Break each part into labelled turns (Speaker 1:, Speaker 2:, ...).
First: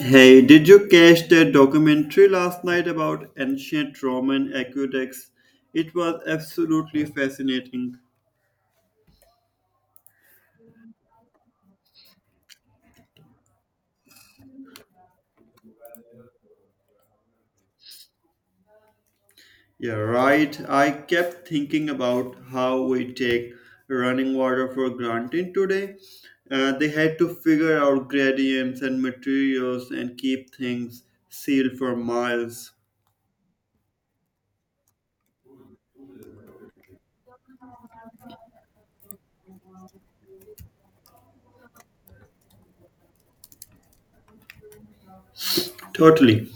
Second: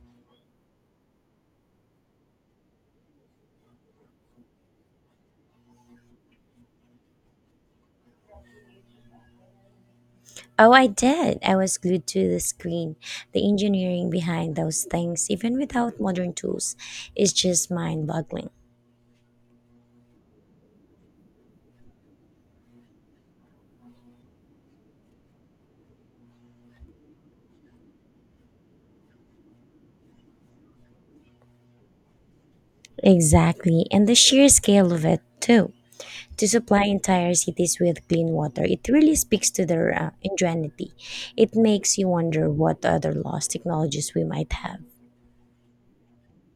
Speaker 1: Hey, did you catch that documentary last night about ancient Roman aqueducts? It was absolutely fascinating.
Speaker 2: Oh, I did. I was glued to the screen. The engineering behind those things, even without modern tools, is just mind boggling.
Speaker 1: Yeah, right. I kept thinking about how we take running water for granted today. They had to figure out gradients and materials and keep things sealed for miles.
Speaker 2: Exactly. And the sheer scale of it, too. To supply entire cities with clean water, it really speaks to their ingenuity. It makes you wonder what other lost technologies we might have.
Speaker 1: Totally.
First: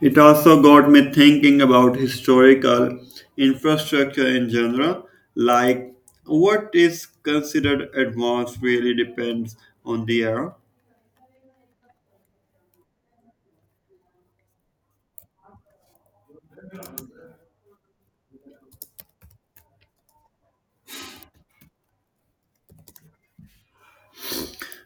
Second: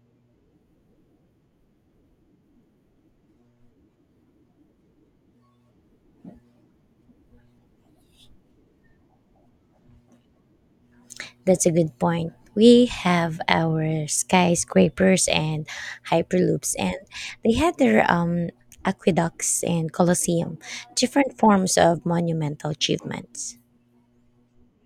Speaker 1: It also got me thinking about historical infrastructure in general, like what is considered advanced really depends on the era.
Speaker 2: That's a good point. We have our skyscrapers and hyperloops, and they had their aqueducts and colosseum, different forms of monumental achievements.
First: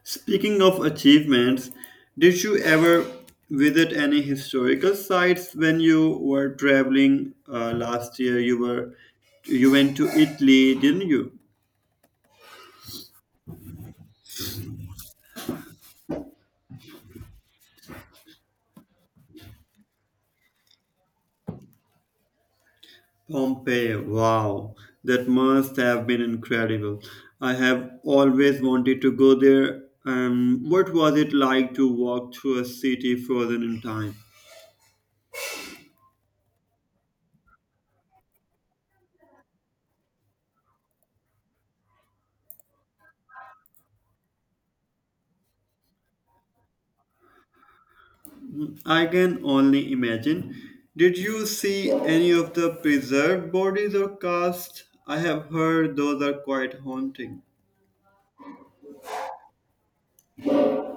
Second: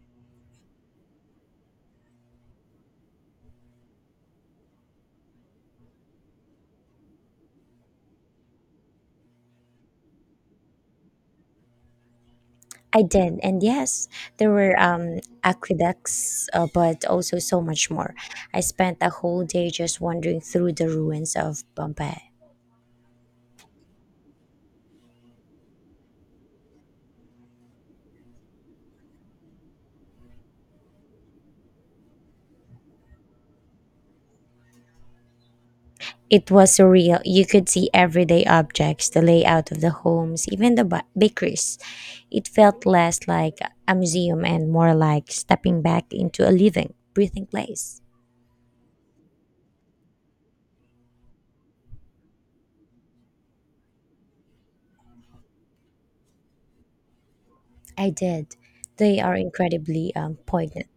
Speaker 1: Speaking of achievements, did you ever visit any historical sites when you were traveling last year? You were you went to Italy, didn't you?
Speaker 2: I did, and yes, there were aqueducts, but also so much more. I spent a whole day just wandering through the ruins of Pompeii.
Speaker 1: Pompeii, wow, that must have been incredible. I have always wanted to go there. And what was it like to walk through a city frozen in time?
Speaker 2: It was surreal. You could see everyday objects, the layout of the homes, even the bakeries. It felt less like a museum and more like stepping back into a living, breathing place.
Speaker 1: I can only imagine. Did you see any of the preserved bodies or casts? I have heard those are quite haunting.
Speaker 2: I did. They are incredibly poignant.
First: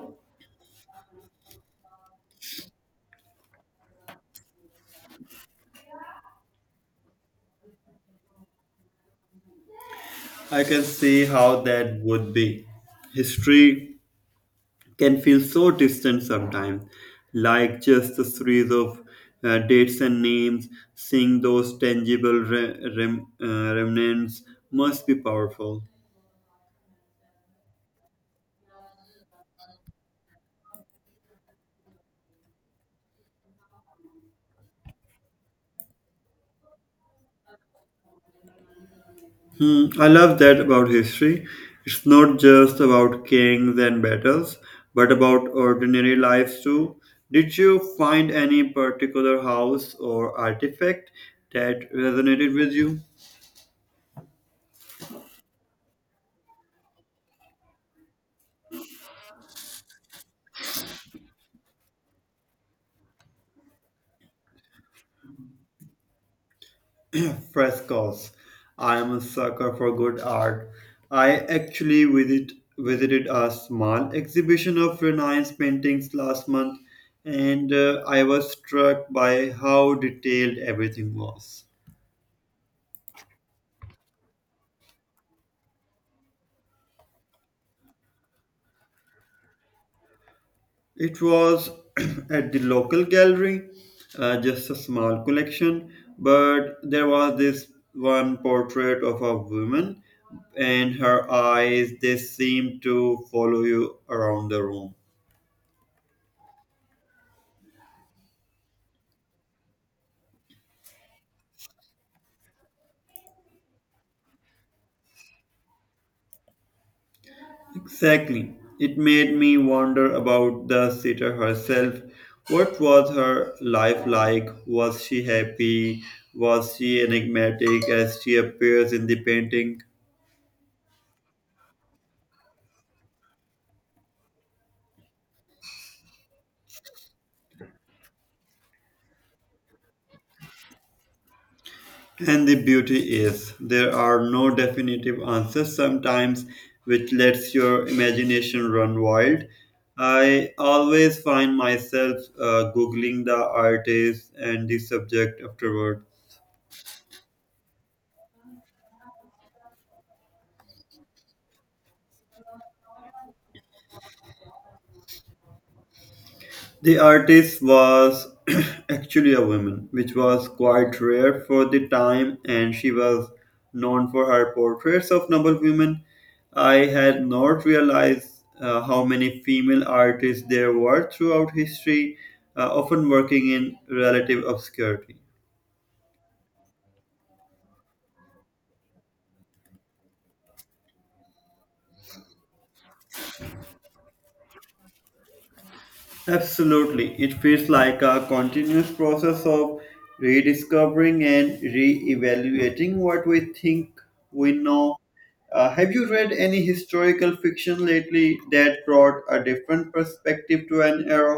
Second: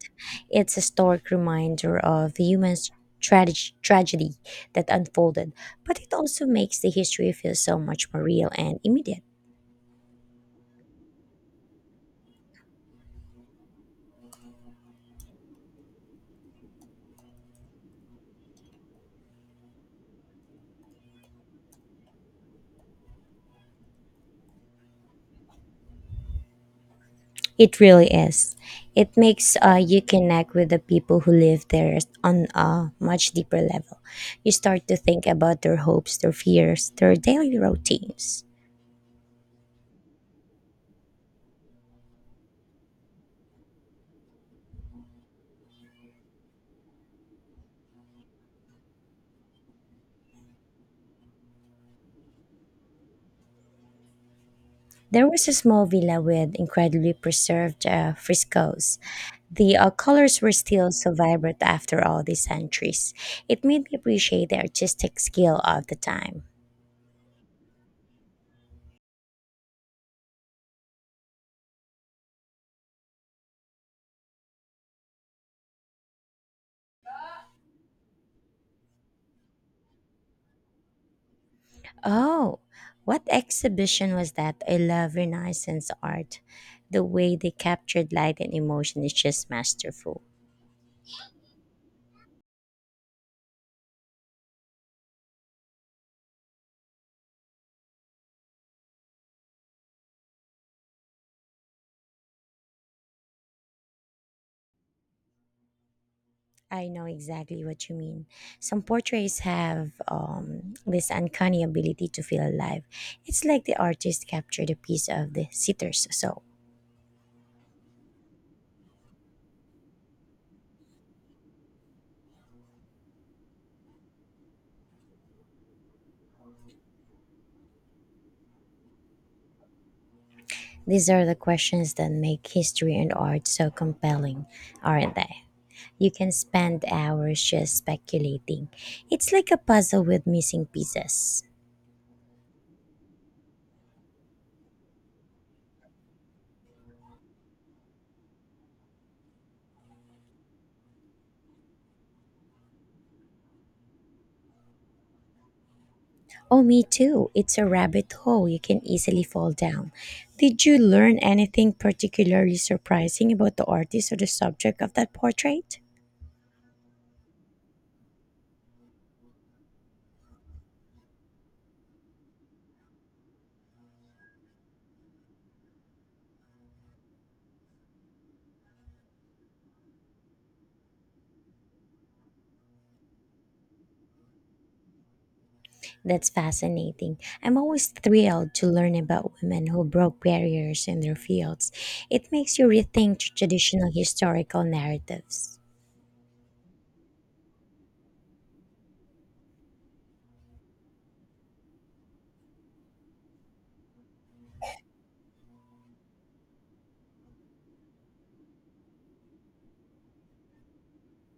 Speaker 2: It's a stark reminder of the human tragedy that unfolded, but it also makes the history feel so much more real and immediate.
Speaker 1: I can see how that would be. History can feel so distant sometimes, like just a series of dates and names. Seeing those tangible remnants must be powerful.
Speaker 2: It really is. It makes you connect with the people who live there on a much deeper level. You start to think about their hopes, their fears, their daily routines.
Speaker 1: Hmm, I love that about history. It's not just about kings and battles, but about ordinary lives too. Did you find any particular house or artifact that resonated with you?
Speaker 2: There was a small villa with incredibly preserved frescoes. The colors were still so vibrant after all these centuries. It made me appreciate the artistic skill of the time.
Speaker 1: Frescoes. I am a sucker for good art. I actually visited a small exhibition of Renaissance paintings last month, and I was struck by how detailed everything was.
Speaker 2: Oh, what exhibition was that? I love Renaissance art. The way they captured light and emotion is just masterful.
Speaker 1: It was at the local gallery, just a small collection, but there was this one portrait of a woman, and her eyes, they seemed to follow you around the room.
Speaker 2: I know exactly what you mean. Some portraits have this uncanny ability to feel alive. It's like the artist captured a piece of the sitter's soul.
Speaker 1: Exactly. It made me wonder about the sitter herself. What was her life like? Was she happy? Was she enigmatic as she appears in the painting?
Speaker 2: These are the questions that make history and art so compelling, aren't they? You can spend hours just speculating. It's like a puzzle with missing pieces.
Speaker 1: And the beauty is, there are no definitive answers sometimes, which lets your imagination run wild. I always find myself googling the artist and the subject afterward.
Speaker 2: Oh, me too. It's a rabbit hole you can easily fall down. Did you learn anything particularly surprising about the artist or the subject of that portrait?
Speaker 1: The artist was actually a woman, which was quite rare for the time, and she was known for her portraits of noble women. I had not realized how many female artists there were throughout history, often working in relative obscurity.
Speaker 2: That's fascinating. I'm always thrilled to learn about women who broke barriers in their fields. It makes you rethink traditional historical narratives.
Speaker 1: Absolutely, it feels like a continuous process of rediscovering and re evaluating what we think we know. Have you read any historical fiction lately that brought a different perspective to an era?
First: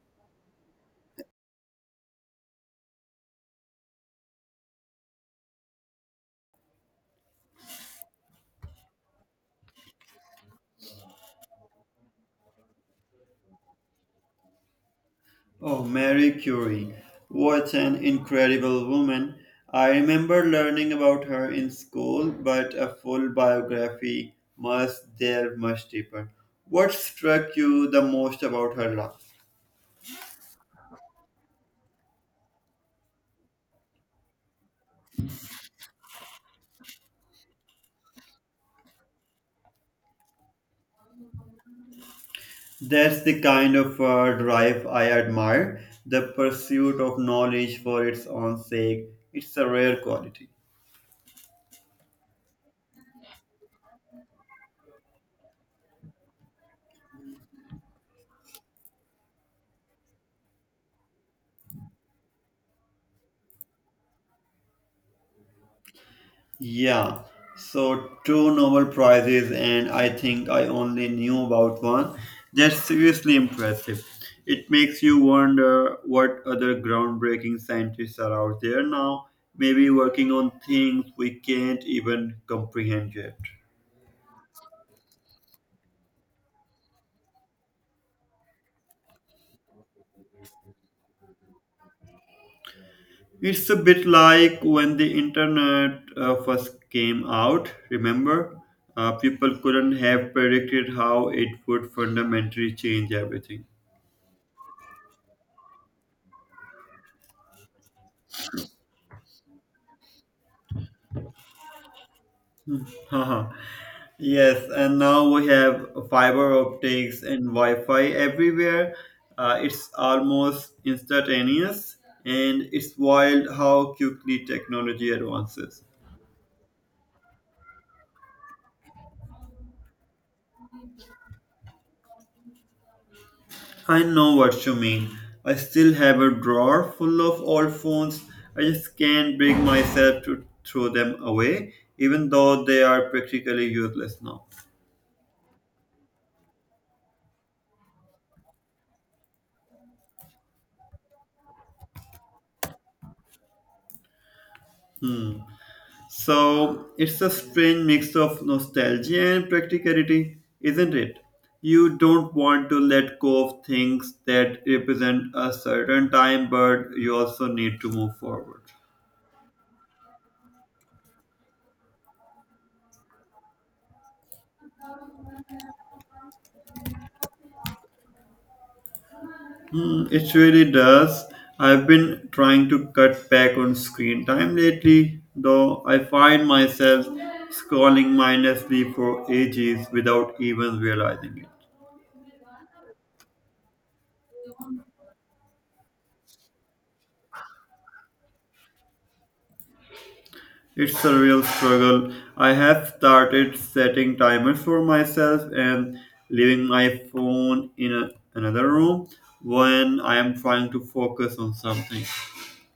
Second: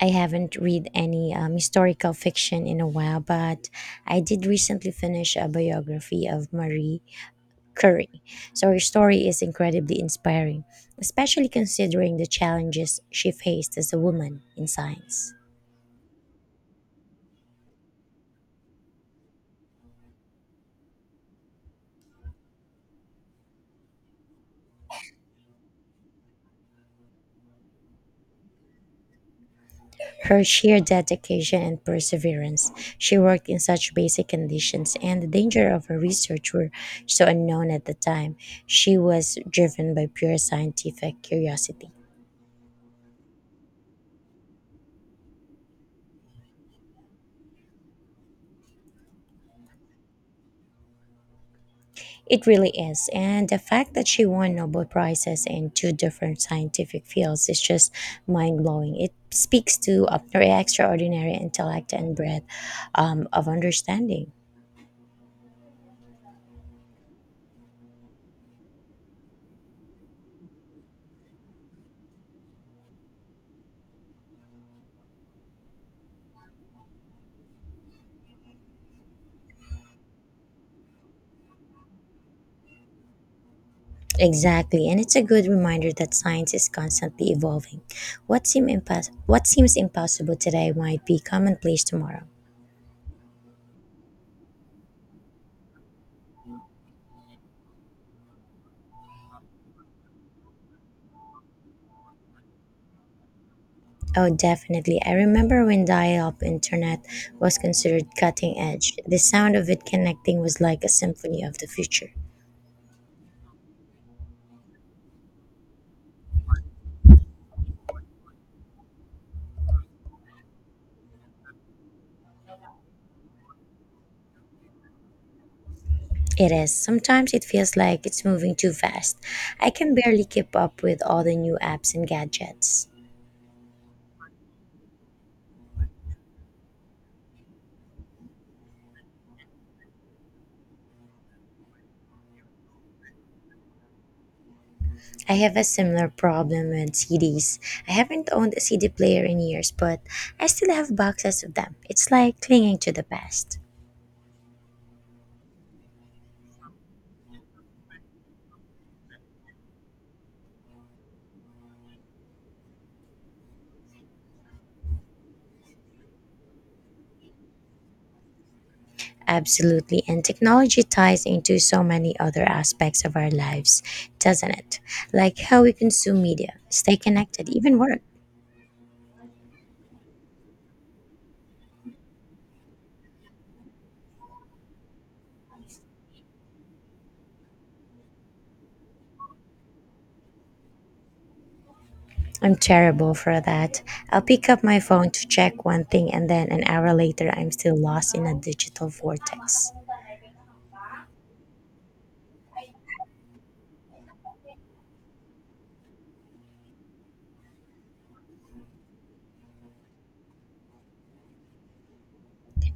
Speaker 2: I haven't read any historical fiction in a while, but I did recently finish a biography of Marie Curie. So her story is incredibly inspiring, especially considering the challenges she faced as a woman in science.
Speaker 1: Oh, Marie Curie. What an incredible woman. I remember learning about her in school, but a full biography must delve much deeper. What struck you the most about her life?
Speaker 2: Her sheer dedication and perseverance, she worked in such basic conditions, and the danger of her research were so unknown at the time. She was driven by pure scientific curiosity.
Speaker 1: That's the kind of drive I admire, the pursuit of knowledge for its own sake. It's a rare quality.
Speaker 2: It really is, and the fact that she won Nobel Prizes in two different scientific fields is just mind blowing. It speaks to her extraordinary intellect and breadth of understanding.
Speaker 1: Yeah, so two Nobel Prizes, and I think I only knew about one. That's seriously impressive. It makes you wonder what other groundbreaking scientists are out there now, maybe working on things we can't even comprehend yet.
Speaker 2: Exactly, and it's a good reminder that science is constantly evolving. What seems impossible today might be commonplace tomorrow.
Speaker 1: It's a bit like when the internet first came out, remember? People couldn't have predicted how it would fundamentally change everything.
Speaker 2: Oh, definitely. I remember when dial up internet was considered cutting edge. The sound of it connecting was like a symphony of the future.
Speaker 1: Haha, yes, and now we have fiber optics and Wi-Fi everywhere. It's almost instantaneous, and it's wild how quickly technology advances.
Speaker 2: It is. Sometimes it feels like it's moving too fast. I can barely keep up with all the new apps and gadgets.
Speaker 1: I know what you mean. I still have a drawer full of old phones. I just can't bring myself to throw them away, even though they are practically useless now.
Speaker 2: I have a similar problem with CDs. I haven't owned a CD player in years, but I still have boxes of them. It's like clinging to the past.
Speaker 1: Hmm. So it's a strange mix of nostalgia and practicality, isn't it? You don't want to let go of things that represent a certain time, but you also need to move forward.
Speaker 2: Absolutely, and technology ties into so many other aspects of our lives, doesn't it? Like how we consume media, stay connected, even work.
Speaker 1: Hmm, it really does. I've been trying to cut back on screen time lately, though I find myself scrolling mindlessly for ages without even realizing it.
Speaker 2: I'm terrible for that. I'll pick up my phone to check one thing, and then an hour later, I'm still lost in a digital vortex.
Speaker 1: It's a real struggle. I have started setting timers for myself and leaving my phone in another room when I am trying to focus on something.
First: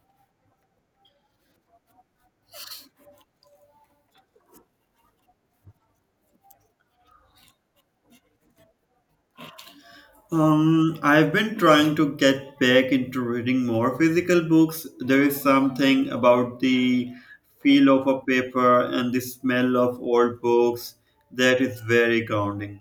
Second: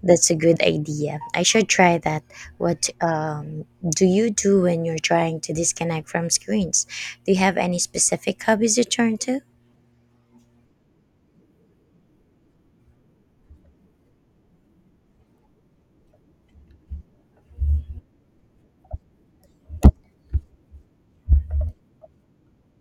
Speaker 2: That's a good idea. I should try that. What do you do when you're trying to disconnect from screens? Do you have any specific hobbies you turn to?
Speaker 1: I've been trying to get back into reading more physical books. There is something about the feel of a paper and the smell of old books that is very grounding.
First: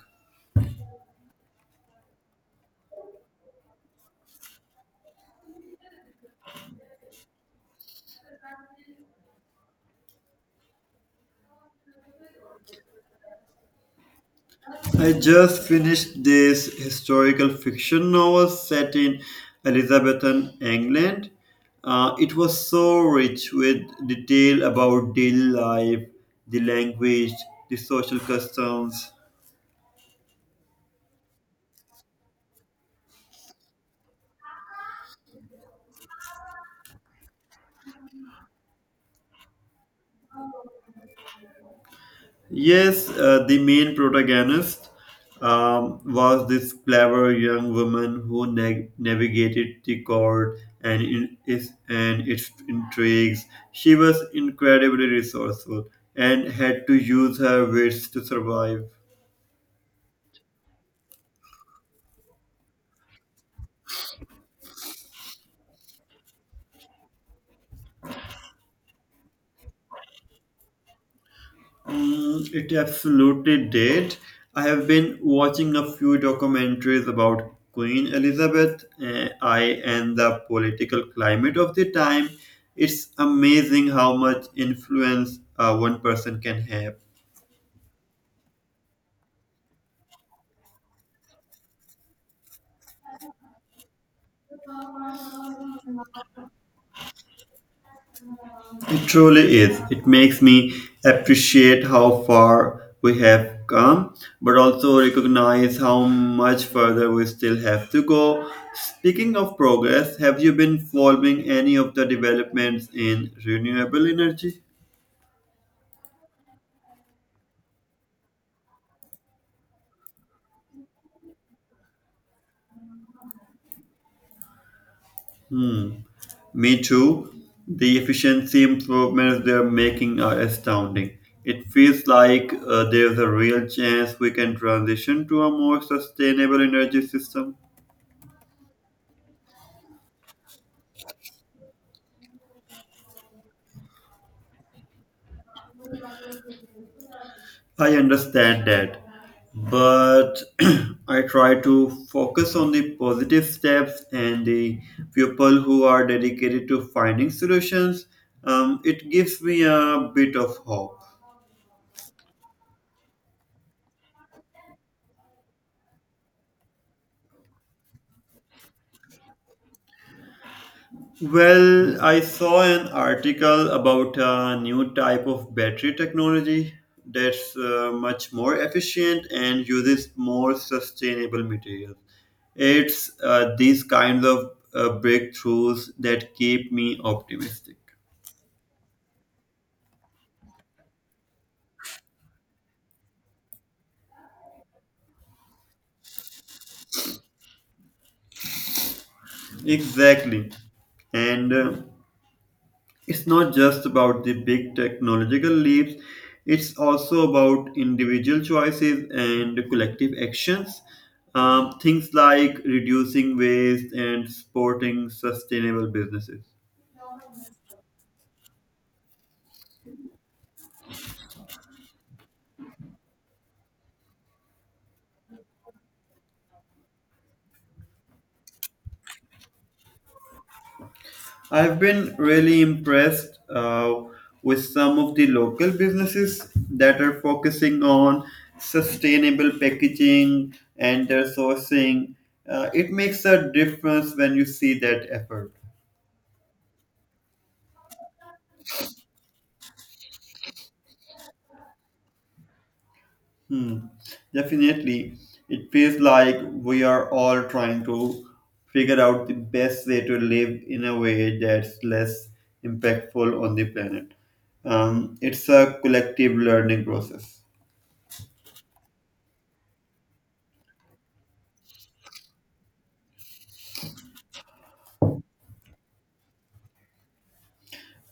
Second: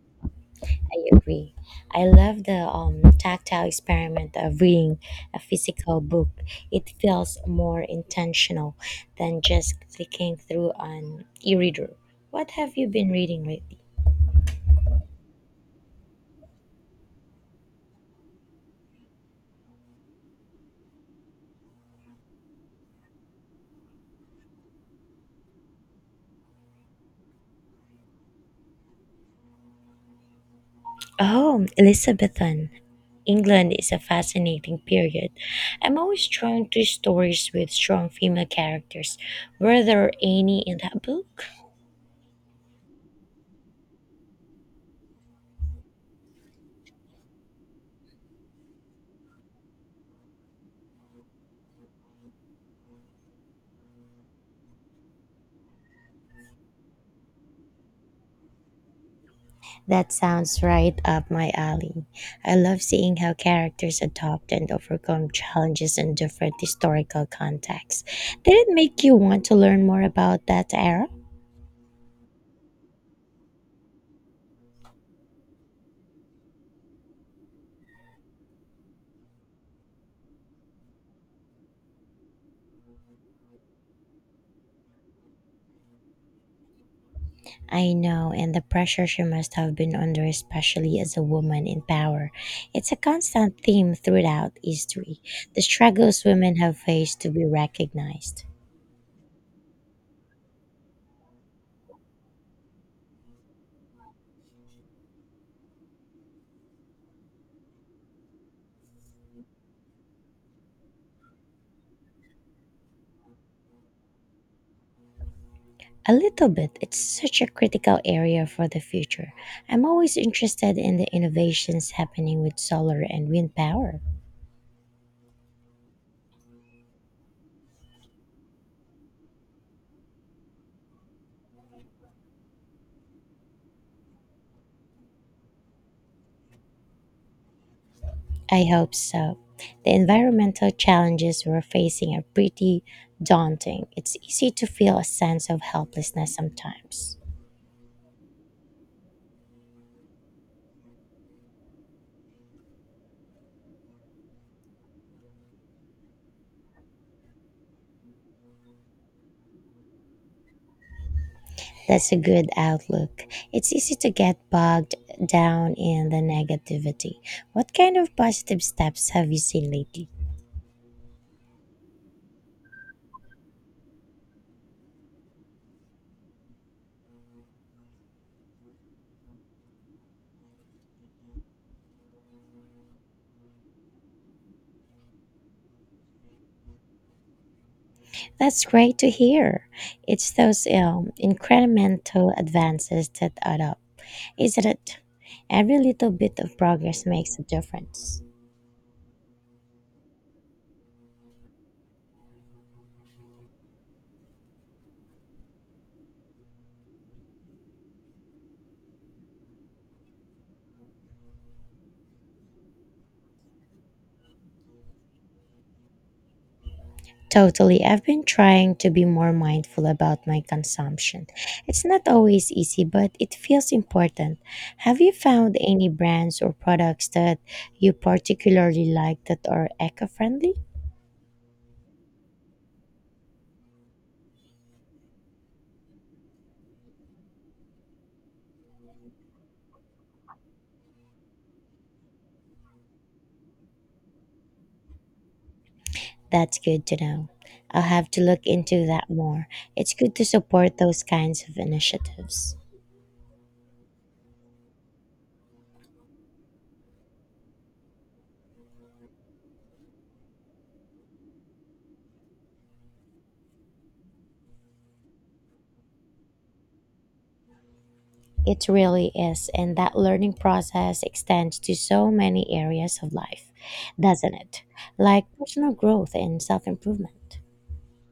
Speaker 2: I agree. I love the tactile experiment of reading a physical book. It feels more intentional than just clicking through an e reader. What have you been reading lately?
Speaker 1: I just finished this historical fiction novel set in Elizabethan England. It was so rich with detail about daily life, the language, the social customs.
Speaker 2: Oh, Elizabethan. England is a fascinating period. I'm always drawn to stories with strong female characters. Were there any in that book?
Speaker 1: Yes, the main protagonist was this clever young woman who navigated the court and in- is and its intrigues. She was incredibly resourceful and had to use her wits to survive.
Speaker 2: That sounds right up my alley. I love seeing how characters adopt and overcome challenges in different historical contexts. Did it make you want to learn more about that era?
Speaker 1: Mm, it absolutely did. I have been watching a few documentaries about Queen Elizabeth I and the political climate of the time. It's amazing how much influence one person can have.
Speaker 2: I know, and the pressure she must have been under, especially as a woman in power. It's a constant theme throughout history the struggles women have faced to be recognized.
Speaker 1: It truly is. It makes me appreciate how far we have come, but also recognize how much further we still have to go. Speaking of progress, have you been following any of the developments in renewable energy?
Speaker 2: A little bit, it's such a critical area for the future. I'm always interested in the innovations happening with solar and wind power.
Speaker 1: Hmm. Me too. The efficiency improvements they're making are astounding. It feels like there's a real chance we can transition to a more sustainable energy system.
Speaker 2: I hope so. The environmental challenges we're facing are pretty daunting. It's easy to feel a sense of helplessness sometimes.
Speaker 1: I understand that, but I try to focus on the positive steps and the people who are dedicated to finding solutions. It gives me a bit of hope.
Speaker 2: That's a good outlook. It's easy to get bogged down in the negativity. What kind of positive steps have you seen lately?
Speaker 1: Well, I saw an article about a new type of battery technology that's much more efficient and uses more sustainable materials. It's these kinds of breakthroughs that keep me optimistic.
Speaker 2: That's great to hear. It's those incremental advances that add up, isn't it? Every little bit of progress makes a difference.
Speaker 1: Exactly. And it's not just about the big technological leaps, it's also about individual choices and collective actions. Things like reducing waste and supporting sustainable businesses.
Speaker 2: Totally. I've been trying to be more mindful about my consumption. It's not always easy, but it feels important. Have you found any brands or products that you particularly like that are eco friendly?
Speaker 1: I've been really impressed with some of the local businesses that are focusing on sustainable packaging and their sourcing. It makes a difference when you see that effort.
Speaker 2: That's good to know. I'll have to look into that more. It's good to support those kinds of initiatives.
Speaker 1: Hmm. Definitely, it feels like we are all trying to figure out the best way to live in a way that's less impactful on the planet. It's a collective learning process.
Speaker 2: It really is, and that learning process extends to so many areas of life, doesn't it? Like personal growth and self improvement.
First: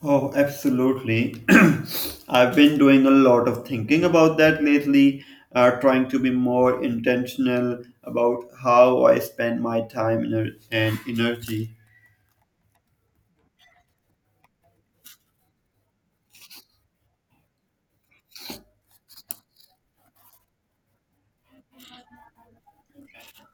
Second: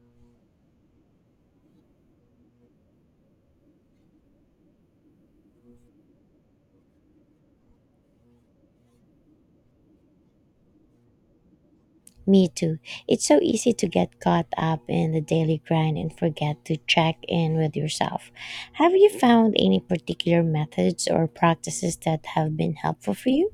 Speaker 1: Oh, absolutely. I've been doing a lot of thinking about that lately, trying to be more intentional about how I spend my time and energy.
Speaker 2: Me too. It's so easy to get caught up in the daily grind and forget to check in with yourself. Have you found any particular methods or practices that have been helpful for you?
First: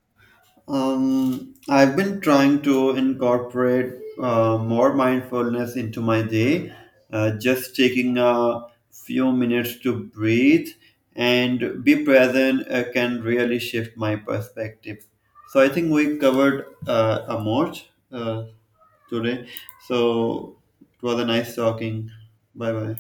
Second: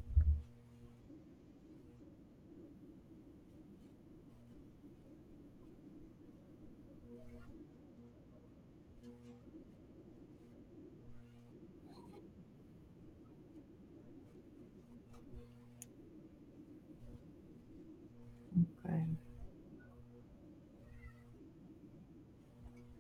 Speaker 1: I've been trying to incorporate more mindfulness into my day, just taking a few minutes to breathe and be present can really shift my perspective. So I think we covered a much today. So it was a nice talking. Bye bye.